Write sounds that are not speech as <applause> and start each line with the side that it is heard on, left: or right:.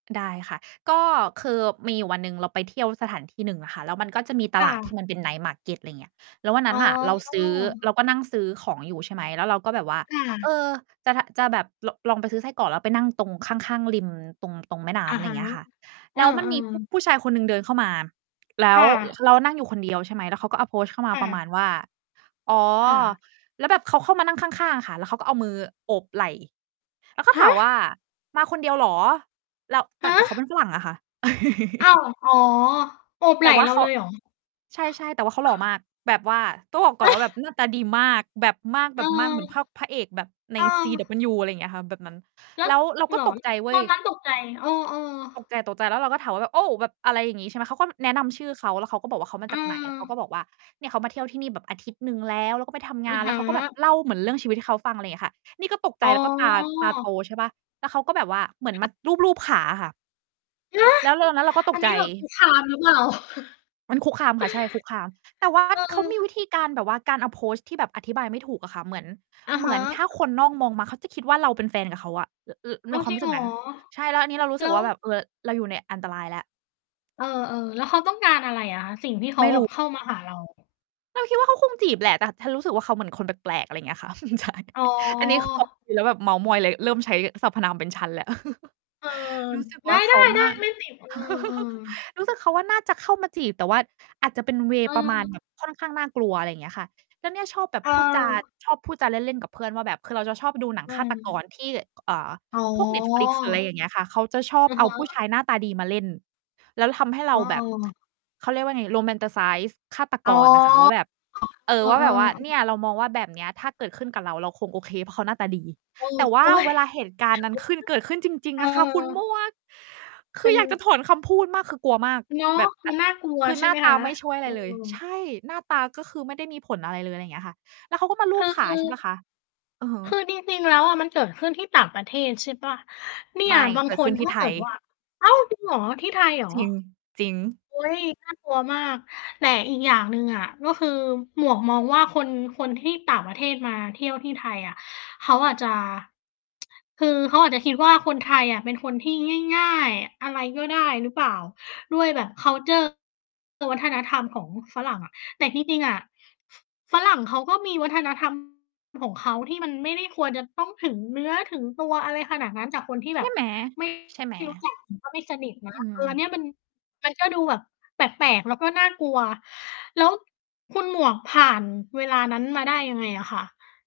right: ได้ค่ะ ก็คือมีอยู่วันหนึ่งเราไปเที่ยวสถานที่หนึ่งอะค่ะ แล้วมันก็จะมีต
left: ค่
right: ลาดที
left: ะ
right: ่มันเป็น night market อะไรอย่างเงี้ย แล้ววันน
left: อ๋
right: ั้นน่ะเราซื้อ
left: อ
right: เราก็นั่งซื้อของอยู่ ใช่ไหม แล้วเราก็แบบว่า
left: ค่
right: เอ
left: ะ
right: อ จะ จะแบบ ล ลองไปซื้อไส้กรอก แล้วไปนั่งตรงข้าง ๆ ริมตรง ตรงแม่น้
left: อะ
right: ำ อะไร
left: ฮ
right: อย
left: ะ
right: ่างเงี้ยค่ะ
left: เอ
right: แ
left: อ
right: ล้วมันมี ผุ
left: ๆ
right: ผู้ชายคนหนึ่งเดินเข้ามา แล
left: ค
right: ้ว
left: ่ะ
right: เรานั่งอยู่คน เดียว ใช่ไหม แล้วเขาก็ approach เข้ามา
left: ค่
right: ประ
left: ะ
right: มาณว่า อ๋อ
left: ค่ะ
right: แล้วแบบเขาเข้ามานั่งข้าง ๆ ค่ะ แล้วเขาก็เอามือโอบไหล่ แล้วก็
left: ฮ
right: ถามว่า
left: ะ!
right: "มาคนเดียวเหรอ?" แล้ว แต่
left: ฮ
right: แต่เขาเป
left: ะ!
right: ็นฝรั่งอะค่ะ <laughs>
left: อ้าว อ๋อ โอบ
right: แต
left: ไหล
right: ่
left: ่
right: ว่า
left: เรา
right: เขา
left: เลยเหรอ?
right: ใช่ ๆ แต่ว่าเขาห
left: ค
right: ล่อ
left: ่ะ
right: มาก แบบว่า ต้องบอกก่อ
left: ฮ
right: นว่าแบ
left: ะ
right: บหน้าตาดีมาก แบบมาก แ
left: เอ
right: บ
left: อ
right: บมากเหมือนพระ พระเอกแบบใน
left: เออ
right: CW อะไรอย่างเงี้ยค่ะ แบบนั้น
left: แล้
right: แล
left: ว
right: ้วเรา
left: เ
right: ก็
left: หร
right: ต
left: อ
right: กใ
left: ล
right: จเว
left: ต
right: ้
left: อ
right: ย
left: นนั้นตกใจ เออ
right: ต
left: ๆ
right: กใจ ๆ แล้วเราก็ถามว่าแบบ "โอ้" แบบ อะไรอย่างงี้ ใช่ไหม เขาก็แนะนำชื่อเขา แล้วเขาก็บอกว่าเขามา
left: อื
right: จากไหน เขา
left: ม
right: ก็บอกว่า เนี่ยเขามาเที่ยวที่นี่แบบอาทิตย์หนึ่งแล้ว แล้วก็ไปทำง
left: อื
right: า
left: อ
right: น แ
left: ฮ
right: ล้วเขาก็แบบ
left: ึ
right: เล่าเหมือนเรื่องชีวิตให้เขาฟัง อะไรอย่างเงี้ยค่ะ นี่ก็ตกใ
left: อ
right: จ
left: ๋อ
right: แล้วก็ตา ตาโต ใช่เปล่า แล้วเขาก็แบบว่าเหมือน
left: ค
right: ม
left: ่
right: า
left: ะ
right: ลูบ ๆ ขาอะค่ะ
left: ฮะ!
right: แล้วเราตอนนั้นเราก็ต
left: อั
right: ก
left: น
right: ใ
left: น
right: จ
left: ี้แบบคุกคาม หรือเปล่า? <chuckles>
right: มันคุกคามค่ะ ใช่ คุกคาม แต่ว่า
left: เ
right: เขามีวิ
left: ออ
right: ธีการแบบว่าการ approach ที่แบบอธิบายไม่ถูกอะค่ะ เหมือน
left: อะ
right: เห
left: ฮ
right: มือนถ้
left: ะ
right: าคนนอกมองมา เขาจะคิดว่าเราเป็นแฟนกับเขาอะ ร น ใ
left: อ้
right: น
left: าว
right: ควา
left: จ
right: ม
left: ริ
right: รู
left: ง
right: ้
left: เ
right: สึ
left: หร
right: ก
left: อ?
right: นั้น ใช่ แล้วอันนี้เรารู้ส
left: แล
right: ึ
left: ้
right: กว
left: ว
right: ่าแบบ เออ เราอยู่ในอันตรายแล้ว
left: เออ ๆ แล้วเขาต้องการอะไรอะคะ สิ่งที่เข
right: ไม
left: า
right: ่
left: แบ
right: ร
left: บ
right: ู
left: เข้ามาหาเรา?
right: เราคิดว่าเขาคงจีบแหละ แต่ฉันรู้สึกว่าเขาเหมือนคนแปลก ๆ อะไรอย่างเงี้ยค่ะ <chuckles> ใช่
left: อ๋
right: อันนี้ คือ แบบ
left: อ
right: กิน แล้วแบบเมาท์มอย เลยเริ่มใช้สรรพนามเป็นฉันแล้ว <chuckles>
left: เออ
right: รู้สึก
left: ได
right: ว่าเขาน่
left: ้
right: า
left: ๆ ๆ ไม่ติด เอ
right: <chuckles>
left: อ ๆ
right: รู้สึกเขาว่า น่าจะเข้ามาจีบ แต่ว่าอาจจะเป็น เวย์ ประมา
left: เอ
right: ณ
left: อ
right: แบบค่อนข้างน่ากลัว อะไรอย่างเงี้ยค่ะ แล้วเนี่ยชอบแบบ
left: เ
right: พูดจา
left: ออ
right: ชอบพูดจาเล่น ๆ กับเพื่อนว่าแบบ คือเราจะชอบดูหนั
left: อ
right: ง
left: ื
right: ฆาตก
left: ม
right: รที่ เอ่อ
left: อ๋อ
right: พวกเน็ตฟลิกซ์ หรืออะไรอย่างเงี้ยค่ะ เขาจะชอบ
left: อะ
right: เอา
left: ฮ
right: ผู้
left: ะ
right: ชายหน้าตาดีมาเล่น แล้วทำให้เร
left: อ
right: า
left: ๋
right: แบบ
left: อ
right: <tsk> เขาเรียกว่าไง Romanticize ฆาต
left: อ
right: ก
left: ๋อ
right: รอะค่ะว่าแบบ เออ
left: เอ
right: ว่าแบบว่า เนี
left: อ
right: ่ยเรามองว่าแบบเนี้ย ถ้าเกิดขึ้นกับเรา เราคงโอเค เพราะเขาหน้าตาดี
left: เออ
right: แต่ว่
left: โ
right: า
left: อ๊ย
right: เวลา
left: <unintelligible>
right: เหตุการณ์นั้นขึ้น เกิดขึ้นจริง
left: เออ
right: ๆ อะค่ะ คุณหมวก ค
left: เ
right: ื
left: ป็
right: อ
left: น
right: อยากจะถอนคำพูดมาก คือกลัวมาก
left: เนาะ
right: แบบ ต
left: มันน่ากลัว
right: คือ
left: ใช
right: ห
left: ่
right: น้
left: ไ
right: า
left: หม
right: ต
left: ค
right: า
left: ะ?
right: ไม่ช่วยอะ
left: เ
right: ไ
left: อ
right: ร
left: อ
right: เลย ใช่ หน้าตา ก็คือไม่ได้มีผลอะไรเลย อะไรอย่างเงี้ยค่ะ แล้วเขาก็มาลู
left: ก็
right: บข
left: ค
right: า
left: ื
right: ใช่
left: อ
right: เปล่าคะ อะฮะ
left: คือจริง ๆ แล้วอะมันเกิดขึ้นที่ต่างประเทศใช่เปล่า? เนี่
right: ไม
left: ย
right: ่
left: บาง
right: เกิ
left: ค
right: ดข
left: น
right: ึ้นท
left: ถ
right: ี
left: ้
right: ่
left: า
right: ไท
left: เกิ
right: ย
left: ดว่า อ้าว จริงเหรอ? ที่ไทยเหรอ?
right: จริง จริง
left: โอ๊ย น่ากลัวมาก แต่อีกอย่างหนึ่งอะ ก็คือหมวกมองว่า คน คนที่ต่างประเทศมาเที่ยวที่ไทยอะเขาอาจจะ <tsk> คือเขาอาจจะคิดว่า คนไทยอะเป็นคนที่ง่าย ๆ อะไรก็ได้หรือเปล่า ด้วยแบบ คัลเชอร์ วัฒนธรรมของฝรั่งอะ แต่ที่จริงอะ ฝรั่งเขาก็มี วัฒนธรรม ของเขา ที่มันไม่ควรจะต้องถึงเนื้อถึงตัวอะไรขนาดนั้น จากคนที่แ
right: ใ
left: บ
right: ช่
left: บ
right: ไหม?
left: ไม่
right: ใช่ไหม?
left: รู้จัก ก็ไม่สนิทนะ
right: อื้อฮ
left: เอ
right: ื
left: อ อันเนี
right: อ
left: ้ย มัน มันก็ดูแบบแปลก ๆ แล้วก็น่ากลัว แล้วคุณหมวกผ่านเวลานั้นมาได้ยังไงอะคะ?